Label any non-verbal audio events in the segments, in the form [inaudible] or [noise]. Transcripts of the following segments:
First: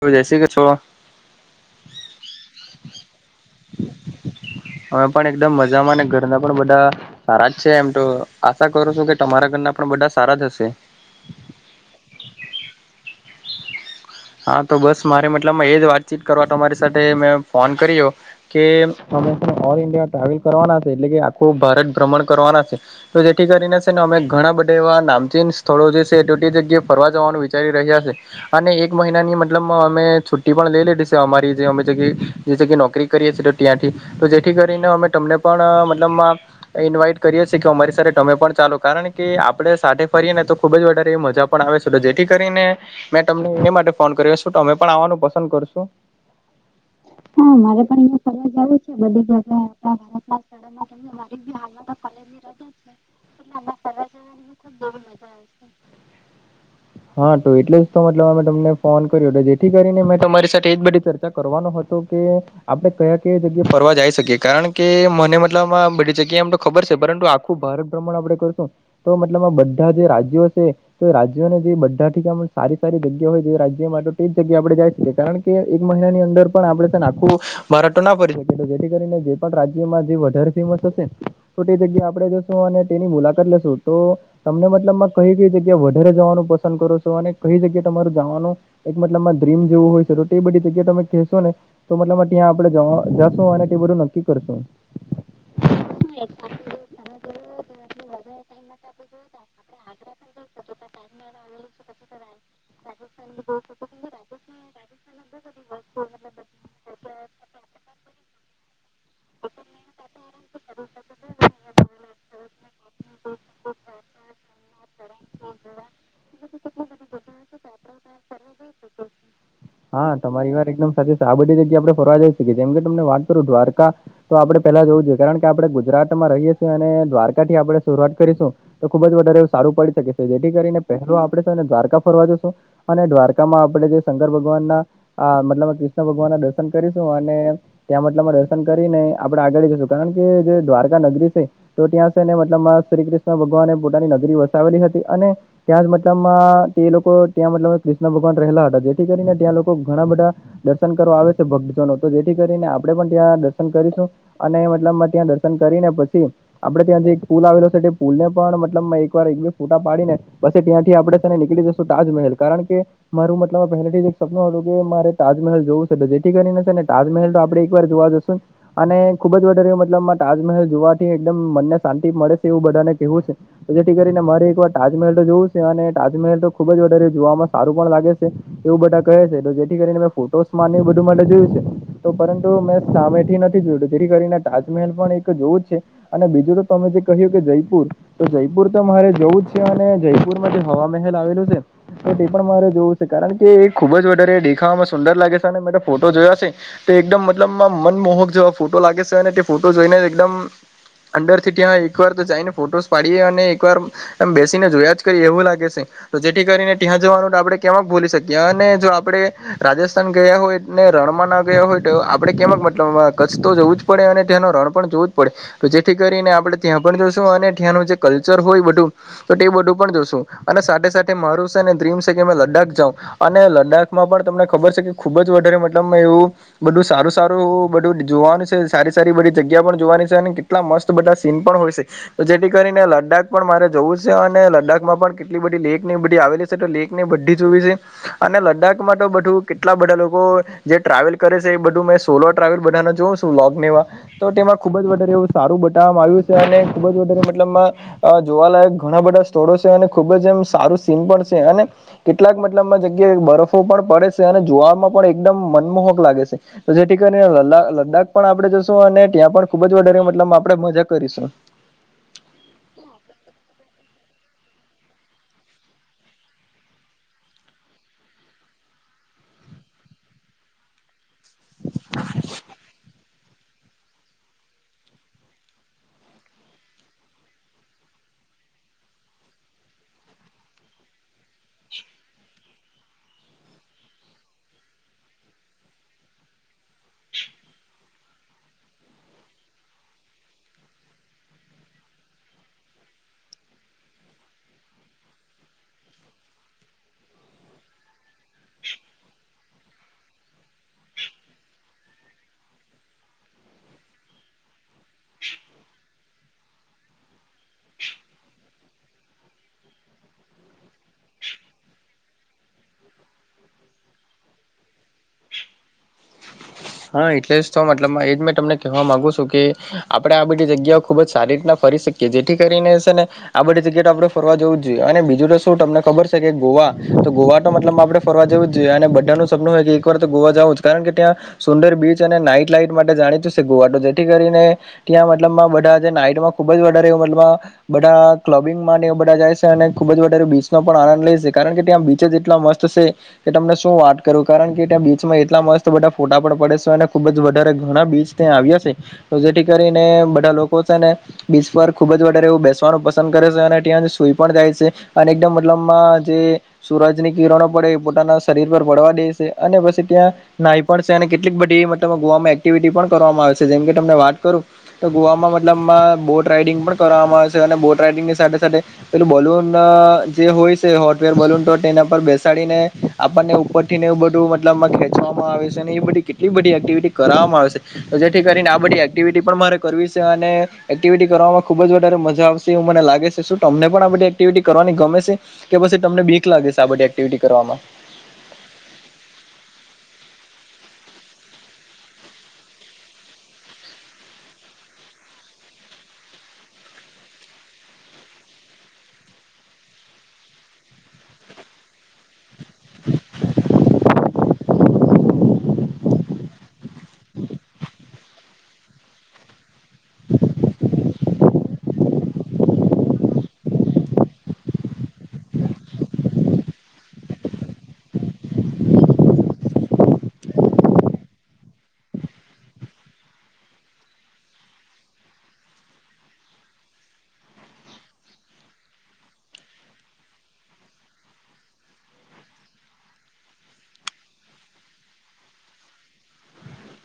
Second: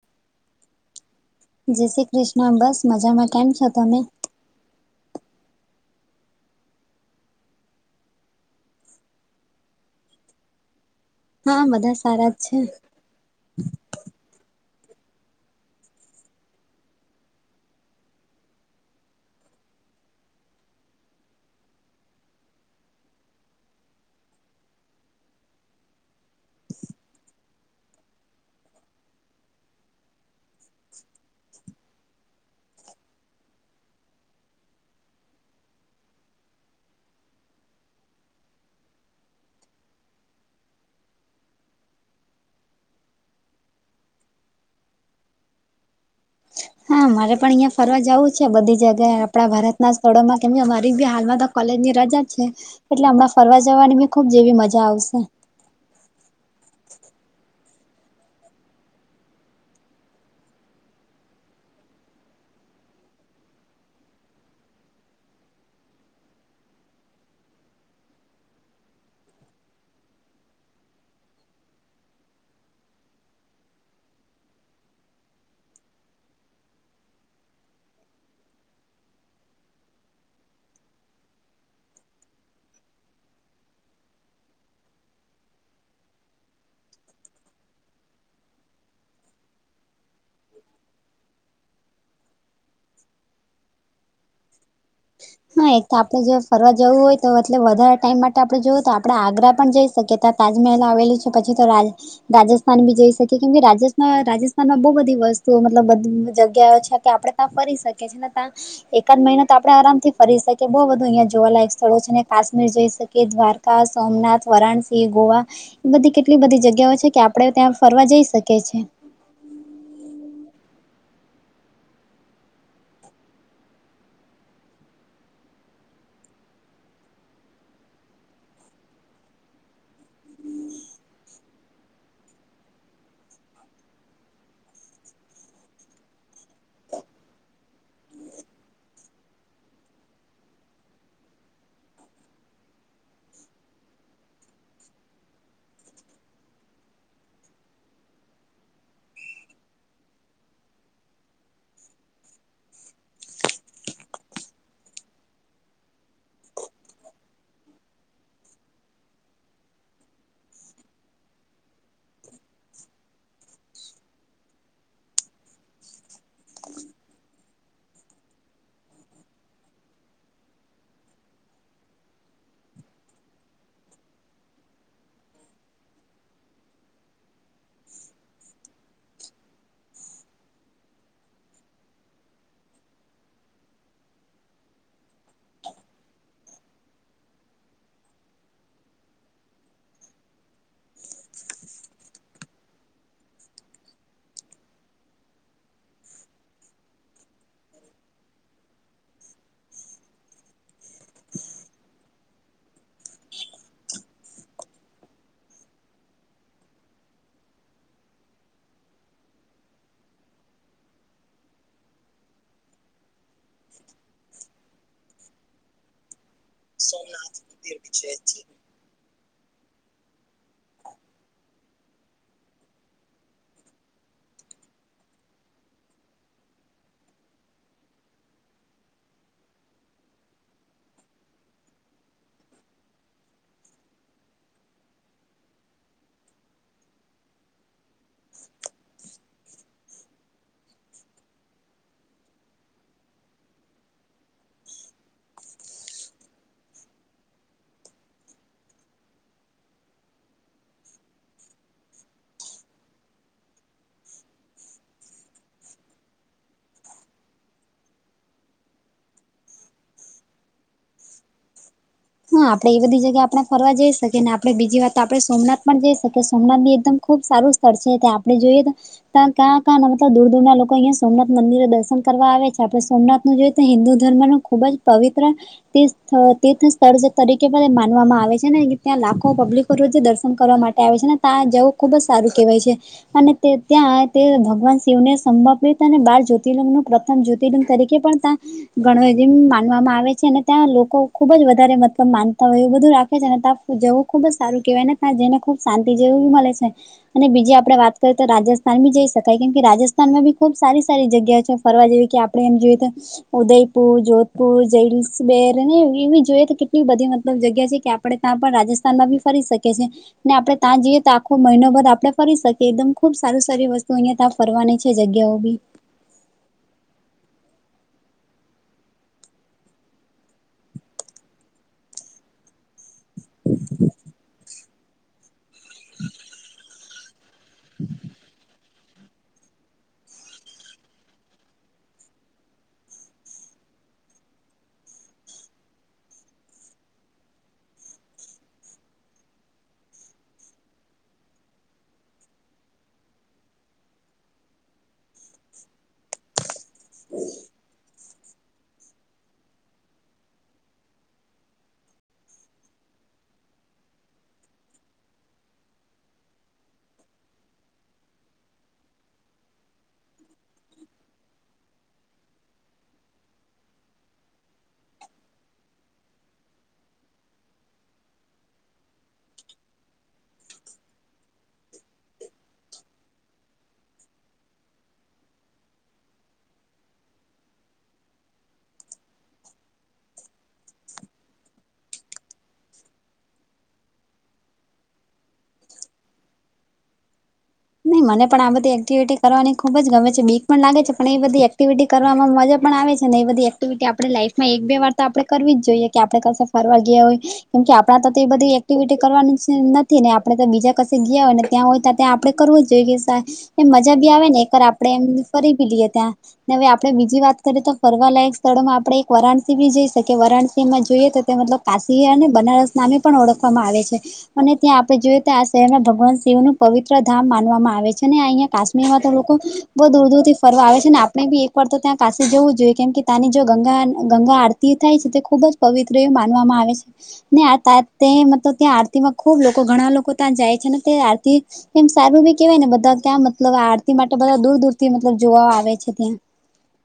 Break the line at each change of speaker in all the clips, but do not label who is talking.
Hello જય શ્રી કૃષ્ણ. [unintelligible]
જય શ્રી કૃષ્ણ બસ મજામાં કેમ છો તમે.
અમે પણ એકદમ મજામાં અને ઘરના પણ બધા સારા જ છે એમ તો આશા કરું છું કે તમારા ઘરના પણ બધા સારા જ હશે.
હા બધા સારા જ છે.
હા તો બસ મારે મતલબમાં એ જ વાતચીત કરવા તમારી સાથે મેં ફોન કર્યો. કે એમ અમે ઓલ ઇન્ડિયા ટ્રાવેલ કરવાના છે એટલે કે આખું ભારત ભ્રમણ કરવાના છે. તો જેથી કરીને છે ને અમે ઘણા બધા એવા નામચીન સ્થળો જે છે એ તો તે જગ્યાએ ફરવા જવાનું વિચારી રહ્યા છે. અને એક મહિનાની મતલબ માં અમે છુટ્ટી પણ લેય લીધી છે અમારી જે અમે જગ્યે જે જગ્યા નોકરી કરીએ છે તો ત્યાંથી તો જેથી કરીને અમે તમને પણ મતલબ માં ઈન્વાઈટ કરીએ છે કે અમારી સાથે તમે પણ ચાલો કારણ કે આપડે સાથે ફરીએ ને તો ખુબ જ વધારે મજા પણ આવે છે તો જેથી કરીને મે તમને એને માટે ફોન કર્યો શું તમે પણ આવવાનું પસંદ કરશો? [inaudible]
હા મારે પણ અહીંયા ફરવા જાવું છે બધી જગા આપણા ભારતના સ્થળોમાં કેમ કે અમારી બી હાલમાં તો કોલેજની રજા જ છે એટલે હમણાં ફરવા જવાની બી ખુબ જેવી મજા આવશે.
હા તો એટલે જ તો મતલબ મા મે તમને. ફોન કર્યો હતો જેથી કરીને મેં તમારી સાથે એ જ બધી ચર્ચા કરવાનો હતો કે આપડે કયા કયા જગ્યાએ ફરવા જાઈ શકીએ કારણ કે મને મતલબ માં બધી જગ્યાએ એમ તો ખબર છે પરંતુ આપ ખુબ ભારત ભ્રમણ આપણે કરશું. તો મતલબ માં બધા જે રાજ્યો છે તો રાજ્યોને જે બધા થી સારી સારી જગ્યા હોય જે રાજ જેમા તો તે જ જગ્યા આપણે જાય શકીએ કારણ કે એક મહિના ની અંદર પણ આપણે છે ને આખું મારા તો ના પરી શકે તો જેથી કરીને જે પણ રાજ્યમાં જે વધારે ફેમસ હશે. તો તે જગ્યા આપણે જશું અને તેની મુલાકાત લેશું તો તમને મતલબમાં કઈ કઈ જગ્યા વધારે જવાનું પસંદ કરો છો અને કઈ જગ્યા તમારું જાવાનું એક મતલબ માં ડ્રીમ જેવું હોય છે તો તે બધી જગ્યા તમે કહેશો ને તો મતલબ માં ત્યાં આપણે જશું અને તે બધું નક્કી કરશું.
હા એક તો આપણેે જો ફરવા જવું હોય તો એટલે વધારે ટાઈમ માટે આપણે જોવું તો આપણે આગ્રા પણ જઈશ- શક્યતા તાજમહેલ આવેલુ છે પછી તો રાજ રાજસ્થાન બી જઈ શકે ની રાજેસ માં રાજસ્થાનમાં બો બધી વસ્તુઓ મતલબ બધી જગ્યા છે કે આપડે તા ફરી શકે છે ને તા એકાદ મહિના તો આપણે આરામથી ફરી શકે બો બધું અહીંયા જોવાલાયક સ્થળો છે ને કાશ્મીર જઈ શકીએ દ્વારકા સોમનાથ વારાણસી ગોવા એ બધી કેટલી બધી જગ્યાઓ છે કે આપડે ત્યાં ફરવા જઈ શકે છે.
હા તમારી વાત એકદમ સાચી છે આ બધી જગ્યા આપણે ફરવા જઈ શકીએ જેમ કે તમને વાત કરું દ્વારકા તો આપણે પેલા જોવું જોઈએ કારણ કે આપણે ગુજરાતમાં રહીએ છીએ એટલે દ્વારકાથી આપણે શરૂઆત કરીશું તો ખુબ જ વધારે સારું પડી શકે છે જેથી કરીને પહેલા આપણે છેને દ્વારકા ફરવા જશું અને દ્વારકામાં આપણે જે શંકર ભગવાનના આ મતલબ કૃષ્ણ ભગવાનના દર્શન કરીશું અને ત્યાં મતલબ માં દર્શન કરીને આપણે આગળ જશું કારણ કે જે દ્વારકા નગરી છે તો ત્યાં છે ને મતલબ માં શ્રી કૃષ્ણ ભગવાને પોતાની નગરી વસાવેલી હતી અને ત્યાં જ મતલબમાં તે લોકો ત્યાં મતલબ કૃષ્ણ ભગવાન રહેલા હતા જેથી કરીને ત્યાં લોકો ઘણા બધા દર્શન કરવા આવે છે ભક્તજનો તો જેથી કરીને આપણે પણ ત્યાં દર્શન કરીશું. અને મતલબ માં ત્યાં દર્શન કરીને પછી આપણે ત્યાં જે એક પુલ આવેલો છે તે પુલને પણ મતલબ માં એક વાર એક બે ફોટા પાડીને પછી ત્યાંથી આપણે છેને નીકળી જશું તાજમહેલ કારણ કે મારો મતલબ પહેલે થી જ એક સપનું હતું કે મારે તાજમહેલ જોવો છે જેથી કરીને છે ને તાજમહેલ તો આપણે એક વાર જોવા જઈશુ અને ખુબ જ વધારે મતલબમાં તાજમહેલ જોવાથી એકદમ મનને શાંતિ મળે છે એવું બધાને કેવું છે. તો જેથી કરીને મારે એકવાર તાજમહેલ તો જોવો જ છે અને તાજમહેલ તો ખુબ જ વધારે જોવામાં સારો પણ લાગે છે. એવું બધા કહે છે તો જેથી કરીને મેં ફોટામાં બધું જોયું છે પરંતુ મેં સામેથી નથી જોયો જેથી કરીને તાજમહેલ એક વાર તો જોવો જ છે. અને બીજું તમે જે કહ્યું કે જયપુર જયપુર તો મારે જવું જ છે અને જયપુરમાં જે હવા મહેલ આવેલો છે તે પણ મારે જોવો છે કારણ કે એ ખુબ જ વધારે દેખાવમાં સુંદર લાગે છે અને મે એના ફોટો જોયા છે. તે એકદમ મનમોહક જેવા ફોટો લાગે છેને તે ફોટો જોઈને એકદમ અંંદરથી ત્યાં એકવાર જઈને ફોટા પાડીએ અને એકવાર આમ બેસીને જોયા જ કરીએ એવું લાગે છે. તો જેથી કરીને ત્યાં જવાનું તો આપણે કેમક ભૂલી શકીએ અને જો આપણે રાજસ્થાન ગયા હોય ને રણમાં ના ગયા હોય તોઆપણે કેમ મતલબમાં કચ્છ તો જવું જ પડે અને તેનો રણ પણ જોવું જ પડે તો જેથી કરીને આપણે ત્યાં પણ જશું અને ત્યાંનું જે કલ્ચર હોય એ બધું તો તે બધું પણ જોઈશું અને સાથે સાથે મારું છેને ડ્રીમ છે કે મેં લદાખ જાવ. અને લદાખમાં પણ તમને ખબર છે કે ખુબ જ વધારે મતલબ માં એવું બધું સારું સારું બધું જોવાનું છે, સારી સારી બધી જગ્યા પણ જોવાની છે અને કેટલા મસ્ત બધા સીન પણ હોય છે. તો જેથી કરીને લદાખ પણ મારે જવું છે અને લદાખમાં પણ કેટલી બધી લેક આવેલી છે. તો લેક બધી જ જોવી છે. અને લદાખમાં તો બધું કેટલા બધા લોકો જે ટ્રાવેલ કરે છે એ બધુ સોલો ટ્રાવેલ પણ કરે છે. જોશું લોગમાં તો ખૂબ જ વધારે સારું એવું બતાવવામાં આવ્યું છે અને ખૂબ જ વધારે મતલબ અ જોવાલાયક ઘણા બધા સ્થળો છે અને ખુબ જ એમ સારા સીન પણ છે અને કેટલીક મતલબ માં જગ્યાએ બરફો પણ પડે છે અને જોવામાં પણ એકદમ મનમોહક લાગે છે. તો જેથી કરીને લદાખ પણ આપણેે જશું અને ત્યાં પણ ખુબ જ વધારે પ્રમાણમાં આપણે મજા કરીશું.
હા આપણે એ બધી જગ્યા ફરવા જઈ શકીએ ને આપણે બીજે સોમનાથ પણ જઈ શકીએ સોમનાથ પણ એકદમ ખુબ સારું કરશે ત્યાં આપણે જઈએ તો ક્યા ક્યાંથી દૂર દૂર ના લોકો અહિયાં સોમનાથ મંદિરે દર્શન કરવા આવે છે આપણે સોમનાથ જોઈએ તો હિન્દુ ધર્મનું ખૂબ જ પવિત્ર તીર્થસ્થળ છે. [inaudible] તરીકે પણ એ માનવામાં આવે છે ને ત્યાં લાખો પબ્લિકો રોજ દર્શન કરવા માટે આવે છે ને ત્યાં જવું ખુબ જ સારું કહેવાય છે. અને ત્યાં ભગવાન શિવને સંભપિત અને બાર જ્યાતિલિંગનું પ્ર જ્યોતિલંગ તરીકે પણ ત્યાં [inaudible] એ માનવામાં આવે છે અને ત્યાં લોકો ખુબ જ વધારે માનતા હોય એવું બધું રાખે છે ને તો ત્યાં જવું ખુબ જ સારું કહેવાયને ત્યાં જઈએ ને ખુબ શાંતિ પણ મળે છે. અને બીજે આપણે વાત કરીએ તો રાજસ્થાન પણ જઈ શકાય છે કેમ કે રાજસ્થાનમાં પણ ખુબ સારી સારી જગ્યાઓ છે ફરવા જેવી કે આપણે આપણે એમ જોઈએ તો ઉદયપુર, જોધપુર, જલસબેર અને એ જોઈ કેટલી બધી મતલબ જગ્યા છે કે આપણે ત્યાં પણ રાજસ્થાનમાં બી ફરી શકીએ છીએ. ને આપણે ત્યાં જઈએ તો આખો મહિનો બાદ આપણે ફરી શકીએ એકદમ ખુબ સારી સારી વસ્તુ અહિયાં ત ફરવાની છે જગ્યાઓ બી.
હા એટલે જ તો મતલબ એજ મેં તમને કહેવા માંગુ છું કે આપણે આ બધી જગ્યાઓ ખુબ જ સારી રીતના ફરી શકીએ કે જેથી કરીને છે ને બધી આપણે ફરવા જવું જ જોઈએ અને બીજું તો તમને ખબર છે કે ગોવા. તો ગોવા તો મતલબ આપડે ફરવા જેવું અને બધાનું સપનું હોય કે એક વાર તો ગોવા જાવું જ કારણ કે ત્યાં સુંદર બીચ અને નાઈટ લાાઈટ માટે જાણીતું છે ગોવા તો જેથી કરીને ત્યાં મતલબમાં બધા છે નાઈટમાં ખુબ જ વધારે મતલબમાં બધા ક્લબિંગ માટે બધા જાય છે. અને ખુબ જ વધારે બીચનો પણ આનંદ લેશે કારણ કે ત્યાં બીચ જ એટલા મસ્ત કે તમને શું વાત કરું કારણ કે ત્યાં બીચમાં એટલા મસ્ત બા ફોટા પણ પડે છે અને ખુબ જ વધારે ઘણા બીચ ત્યાં આવ્યા છે. તો જેથી કરીને બધા લોકો છે ને બીચ પર ખુબ જ વધારે એવું બેસવાનું પસંદ કરે છે અને ત્યાં સુઈ પણ થાય છે. અને એકદમ મતલબમાં જે સુરજની પડે એ શરીર પર પડવા દે છે. અને પછી ત્યાં નાય પણ છે અને કેટલીક બધી મતલબ ગોવામાં એક્ટિવિટી પણ કરવામાં આવે છે. જેમ કે તમને વાત કરું તો ગોવામાં મતલબમાં બોટ રાઈડિંગ પણ કરવામાં આવે છે. અને રાઈડિંગની સાથે પેલું બલૂન જે હોય છે. હોર્ટવેર બલૂન તો તેના પર બેસાડીને આપણને ઉપરથી ને એવું બધું મતલબમાં ખેંચવામાં આવે છે, ને એ બધી કેટલી બધી એક્ટિવિટી કરાવવામાં આવે છે. તો જેથી કરીને આ બધી એક્ટિવિટી પણ મારે કરવી છે, અને એક્ટિવિટી કરવામાં ખુબ જ વધારે મજા આવશે એવું મને લાગે છે. શું તમને પણ આ બધી એક્ટિવિટી કરવાની ગમે છે? કે પછી તમને બીખ લાગે છે આ બધી એક્ટિવિટી કરવામાં?
નહી મને પણ આ બધી એક્ટિવિટી કરવાની ખુબ જ ગમે છે. બીક પણ લાગે છે, પણ એ બધી એક્ટિવિટી કરવામાં મજા પણ આવે છે ને એ બધી એક્ટિવિટી આપણે લાઈફમાં એક બે વાર તો આપણે કરવી જ જોઈએ, કે આપણે કશ ફરવા ગયા હોય કેમ કે આપણા તો એ બધી એક્ટિવિટી કરવાની નથી ને આપણેે તો બીજા ક ગયા હોય ત્યાં હોય ત્યાં આપણે કરવું જ જોઈએ સાહે એ મજા ભી આવે ને એકર આપણે એમ ફરી બી લઈએ ત્યાં હવે આપણે બીજી વાત કરીએ તો ફરવાલાયક સ્થળોમાં આપડે એક વારાણસી બી જઈ શકીએ. વારાણસીમાં જોઈએ તો તે મતલબ કાશી અને બનારસ નામે પણ ઓળખવામાં આવે છે. અને ત્યાં આપણે જોઈએ તો આ શહેરમાં ભગવાન શિવનું પવિત્ર ધામ માનવામાં આવે છે, અને અહિયાં કાશ્મીરમાં તો લોકો બહુ દૂર દૂર થી ફરવા આવે છે. અને આપણે બી પડ તો ત્યાં કાશી જવું જ જોઈએ કેમ કે ત્યાંની જો ગંગા ગંગા આરતી થાય છે, તે ખૂબ જ પવિત્ર એવું માનવામાં આવે છે. ને મતલબ ત્યાં આરતીમાં ખુબ લોકો ઘણા લોકો ત્યાં જાય છે ને તે આરતી એમ સારું બી કેહેવાય ને બધા ક્યાં મતલબ આરતી માટે બધા દૂર દૂર થી મતલબ જોવા આવે છે ત્યાં.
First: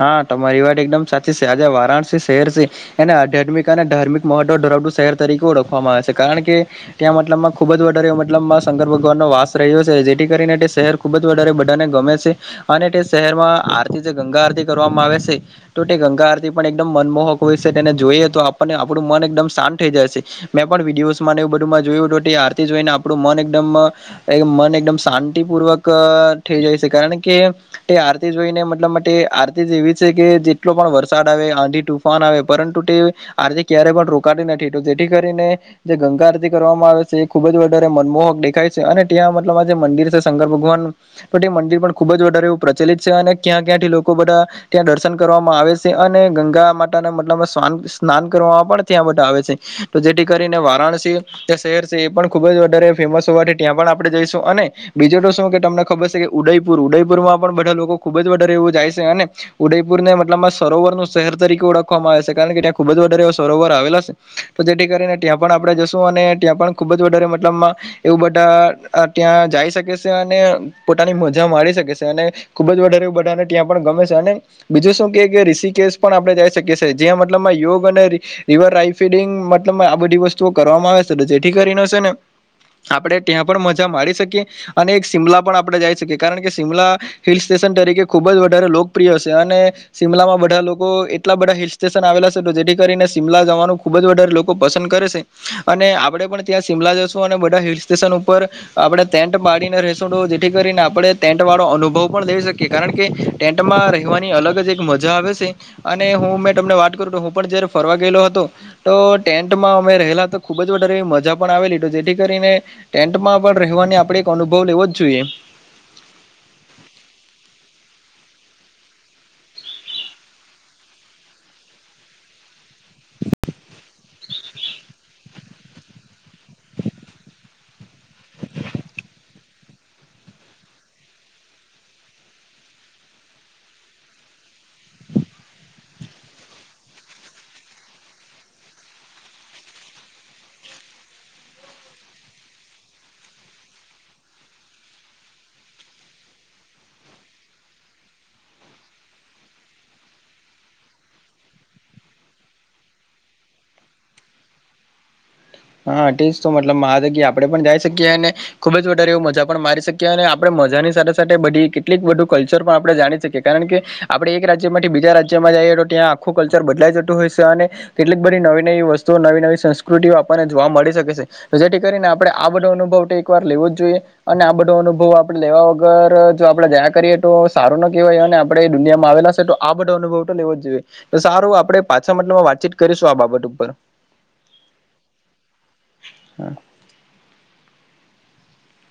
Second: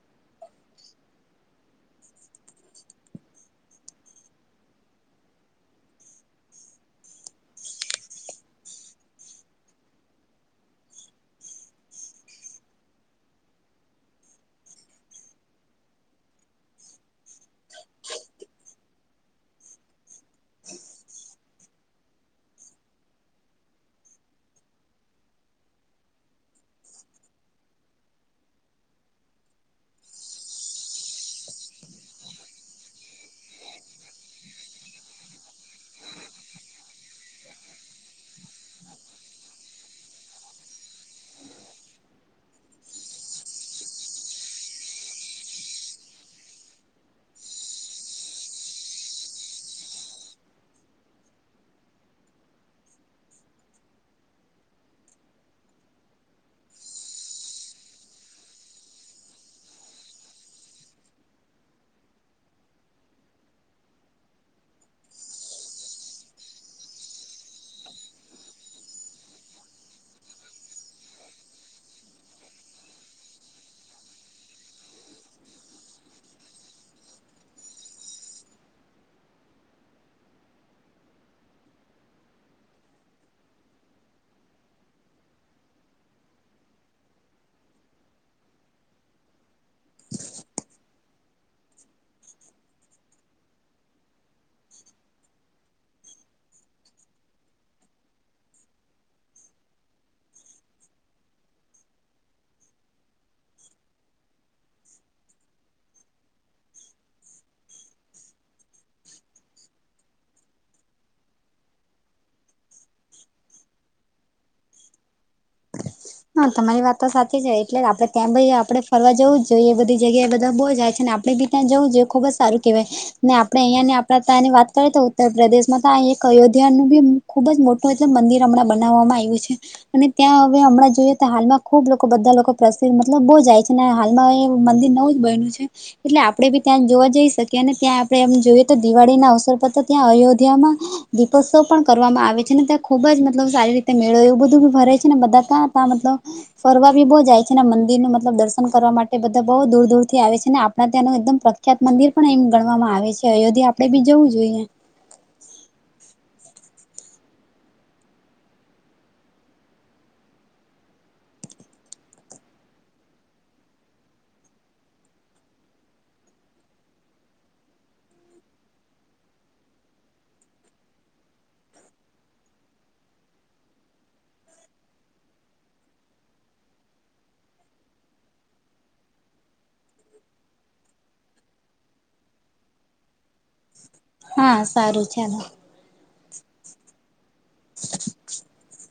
હા તમારી વાત એકદમ સાચી છે. આજે વારાણસી શહેર છે, એને આધ્યાત્મિક અને ધાર્મિક મહત્વ ધરાવડું શહેર તરીકે ઓળખવામાં આવે છે. કારણ કે ત્યાં મતલબમાં ખુબ જારે મતલબ શંર [unintelligible] ભગવાન નો વાસ રહ્યો છે જેથી કરીને તે શહેર ખુબ જ વધારે બધાને ગમે છે. અને તે શહેરમાં આરતી જે ગંગા આરતી કરવામાં આવે છે. તો તે ગંગા આરતી પણ એકદમ મનમોહક હોય છે. તેને જોઈએ તો આપણને આપણું મન એકદમ શાંત થઈ જાયશે. મેં પણ વિડિયોઝમાં ને એવું બધુંમાં જોયું હતું. તે આરતી જોઈને આપણું મન એકદમ એટલે મન એકદમ શાંતિપૂર્વક અહ થઈ જાય છે. કારણ કે તે આરતી જોઈને મતલબ માટે આર તી જેવી છે કે જેટલો પણ વરસાદ આવે, આંધી તુફાન આવે પરંતુ તે આરતી ક્યારેય પણ રોકાતી નથી. તો જેથી કરીને જે ગંગા આરતી કરવામાં આવે છે એ ખુબ જ વધારે મનમોહક દેખાય છે. અને ત્યાં મતલબ આ જે મંદિર છે શંકર ભગવાન પણ એ મંદિર પણ ખુબ જ વધારે એવું પ્રચલિત છે. અને ક્યાં ક્યાં થી લોકો બધા ત્યાં દર્શન કરવામાં આવે છે. અને ગંગા માતા ના મતલબ સ્ન સ્નાન કરવામાં પણ ત્યાં બધા આવે છે. તો જેથી કરીને વારાણસી જે શહેર છે એ પણ ખૂબ જ વધારે ફેમસ હોવાથી ત્યાં પણ આપણે જઈશું અને બીજો તો શું કે તમને ખબર છે કે ઉદયપુર ઉદયપુર માં બધા લોકો ખુબ જ વધારે એવું છે અને ઉદયપુર ને મતલબ આ સરોવર નું શહેર તરીકે ઓળખવામાં આવે છે કારણ કે ત્યાં ખુબ જ વધારે એવા સરોવર આવેલા છે. તો જેથી કરીને ત્યાં આપણે જશું અને ત્યાં પણ જ વધારે મતલબમાં એવું બધા અહ ત્યાં જઈ શકે છે અને પોતાની મજા મારી શકે છે અને ખુબ જ વધારે એ બધાને ત્યાં પણ ગમે અને બીજું શું કે ઋષિકેશ પણ આપડણે જઈ શકીએ છીએ જેયાં મતલબમાં યોગ અને રી રિવર રાઈફીડિંગ મતલબ આ બધી વસ્તુઓ કરવામાં આવે છે તો જેથી કરીને હશે ને આપડે ત્યાં પણ મજા મારી શકીએ અને એક શિમલા પણ આપણે જઈ શકીએ કારણ કે શિમલા હિલ સ્ટેશન તરીકે ખુબ જ વધારે લોગ પ્રિય છે અને શિમલામાં બધા લોકો એટલા બધા હિલ સ્ટેશન આવેલા છે તો જેથી કરીને શિમલા જવાનું ખુબ જ વધારે લોકો પસંદ કરે છે. અને આપડે પણ ત્યાં જશું અને બધા હિલ સ્ટેશન ઉપર આપડે ટેન્ટ પાડીને રસ જેથી કરીને આપણે ટેન્ટ વાળો અનુભવ પણ દઈ શકીએ કારણ કે ટેન્ટ તોમાં રહેવાની અલગ જ એક મજા આવે છે. અને હું મેં તમને વાત કરું તો હું પણ જયારે ફરવા ગયેલો હતો તો ટેન્ટમાં અમે રહેલા તો ખુબ જ વધારેવી મજા પણ આવેલી જેથી કરીને ટેન્ટમાં પણ રહેવાની આપડે એક અનુભવ લેવો જ જોઈએ.
હા તમારી વાત તો સાચી છે એટલે આપડે ત્યાં ભાઈ આપડે ફરવા જવું જ જોઈએ એ બધી જગ્યા એ બધા બહુ જાય છે ને આપડે બી- ત્યાં જવું જો ખુબ જ સારું કેહેવાય. ને આપડે અહિયાયા ની આપ તની વાત કરીએ તો ઉત્તર પ્રદેશ માં તો એક અયોધ્યા નું બી ખુબ જ મોટું એટલ મંદિર હમણાં બનાવવામાં આવ્યું છે અને ત્યાં હવે હમણાં જોઈએ તો હાલમાં ખૂબ લોકો બધા લોકો પ્રસિદ્ધ મતલબ બહુ જાય છે ને હાલમાં એ મંદિર નવું જ બન્યું છે. એટલે આપડે બી ત્યાં જોવા જઈ શકીએ અને ત્યાં આપડે એમ જોઈએ તો દિવાળી ના અવસર પર તો ત્યાં અયોધ્યામાં દીપોત્સવ પણ કરવામાં આવે છે ને ત્યાં ખુબ જ મતલબ સારી રીતે મેળો એવું બધું બી ભરે છે ને બધા ત્યાં તા મતલબ ફરવા બી બહુ જાય છે મંદિરનું મતલબ દર્શન કરવા માટે બધા બહુ દૂર દૂરથી આવે છે ને આપણા ત્યાંનું એકદમ પ્ર પ્રખ્યાત મંદિર પણ એમ ગણવામાં આવે છે. અયોધ્યા આપડે બી જવું જોઈએ.
હા તેજ તો મતલબ મહાદગી આપડે પણ જઈ શકીએ અને ખુબ જ વધારે એવ મજા પણ મારી શકીએ અને આપડે મજાની સાથે સાથે બધી કેટલીક બધું કલ્ચર પણ આપડે જાણી શકીએ કારણ કે આપડે એક રાજ્યમાં બીજા રાજ્યમાં જઈએ તો ત્યાં આખું કલ્ચર બદલાઈ જતું હોય છે અને કેટલીક બધી નવી નવી વસ્તુઓ નવી નવી સંસ્કૃતિઓ આપણને જોવા મળી શકે છે. જેથી કરીને આપડે આ બધો અનુભવ તો એક વાર લેવો જ જોઈએ અને આ બધો અનુભવ આપડે લેવા વગર જો આપડે જયા કરીએ તો સારો ન કહેવાય અને આપડે દુનિયામાં આવેલા છે તો આ બધો અનુભવ તો લેવો જ જોઈએ તો સારું આપડે પાછા માટેમાં વાતચીત કરીશું આ બાબત ઉપર.
હા સારું ચાલો
હા.
[inaudible]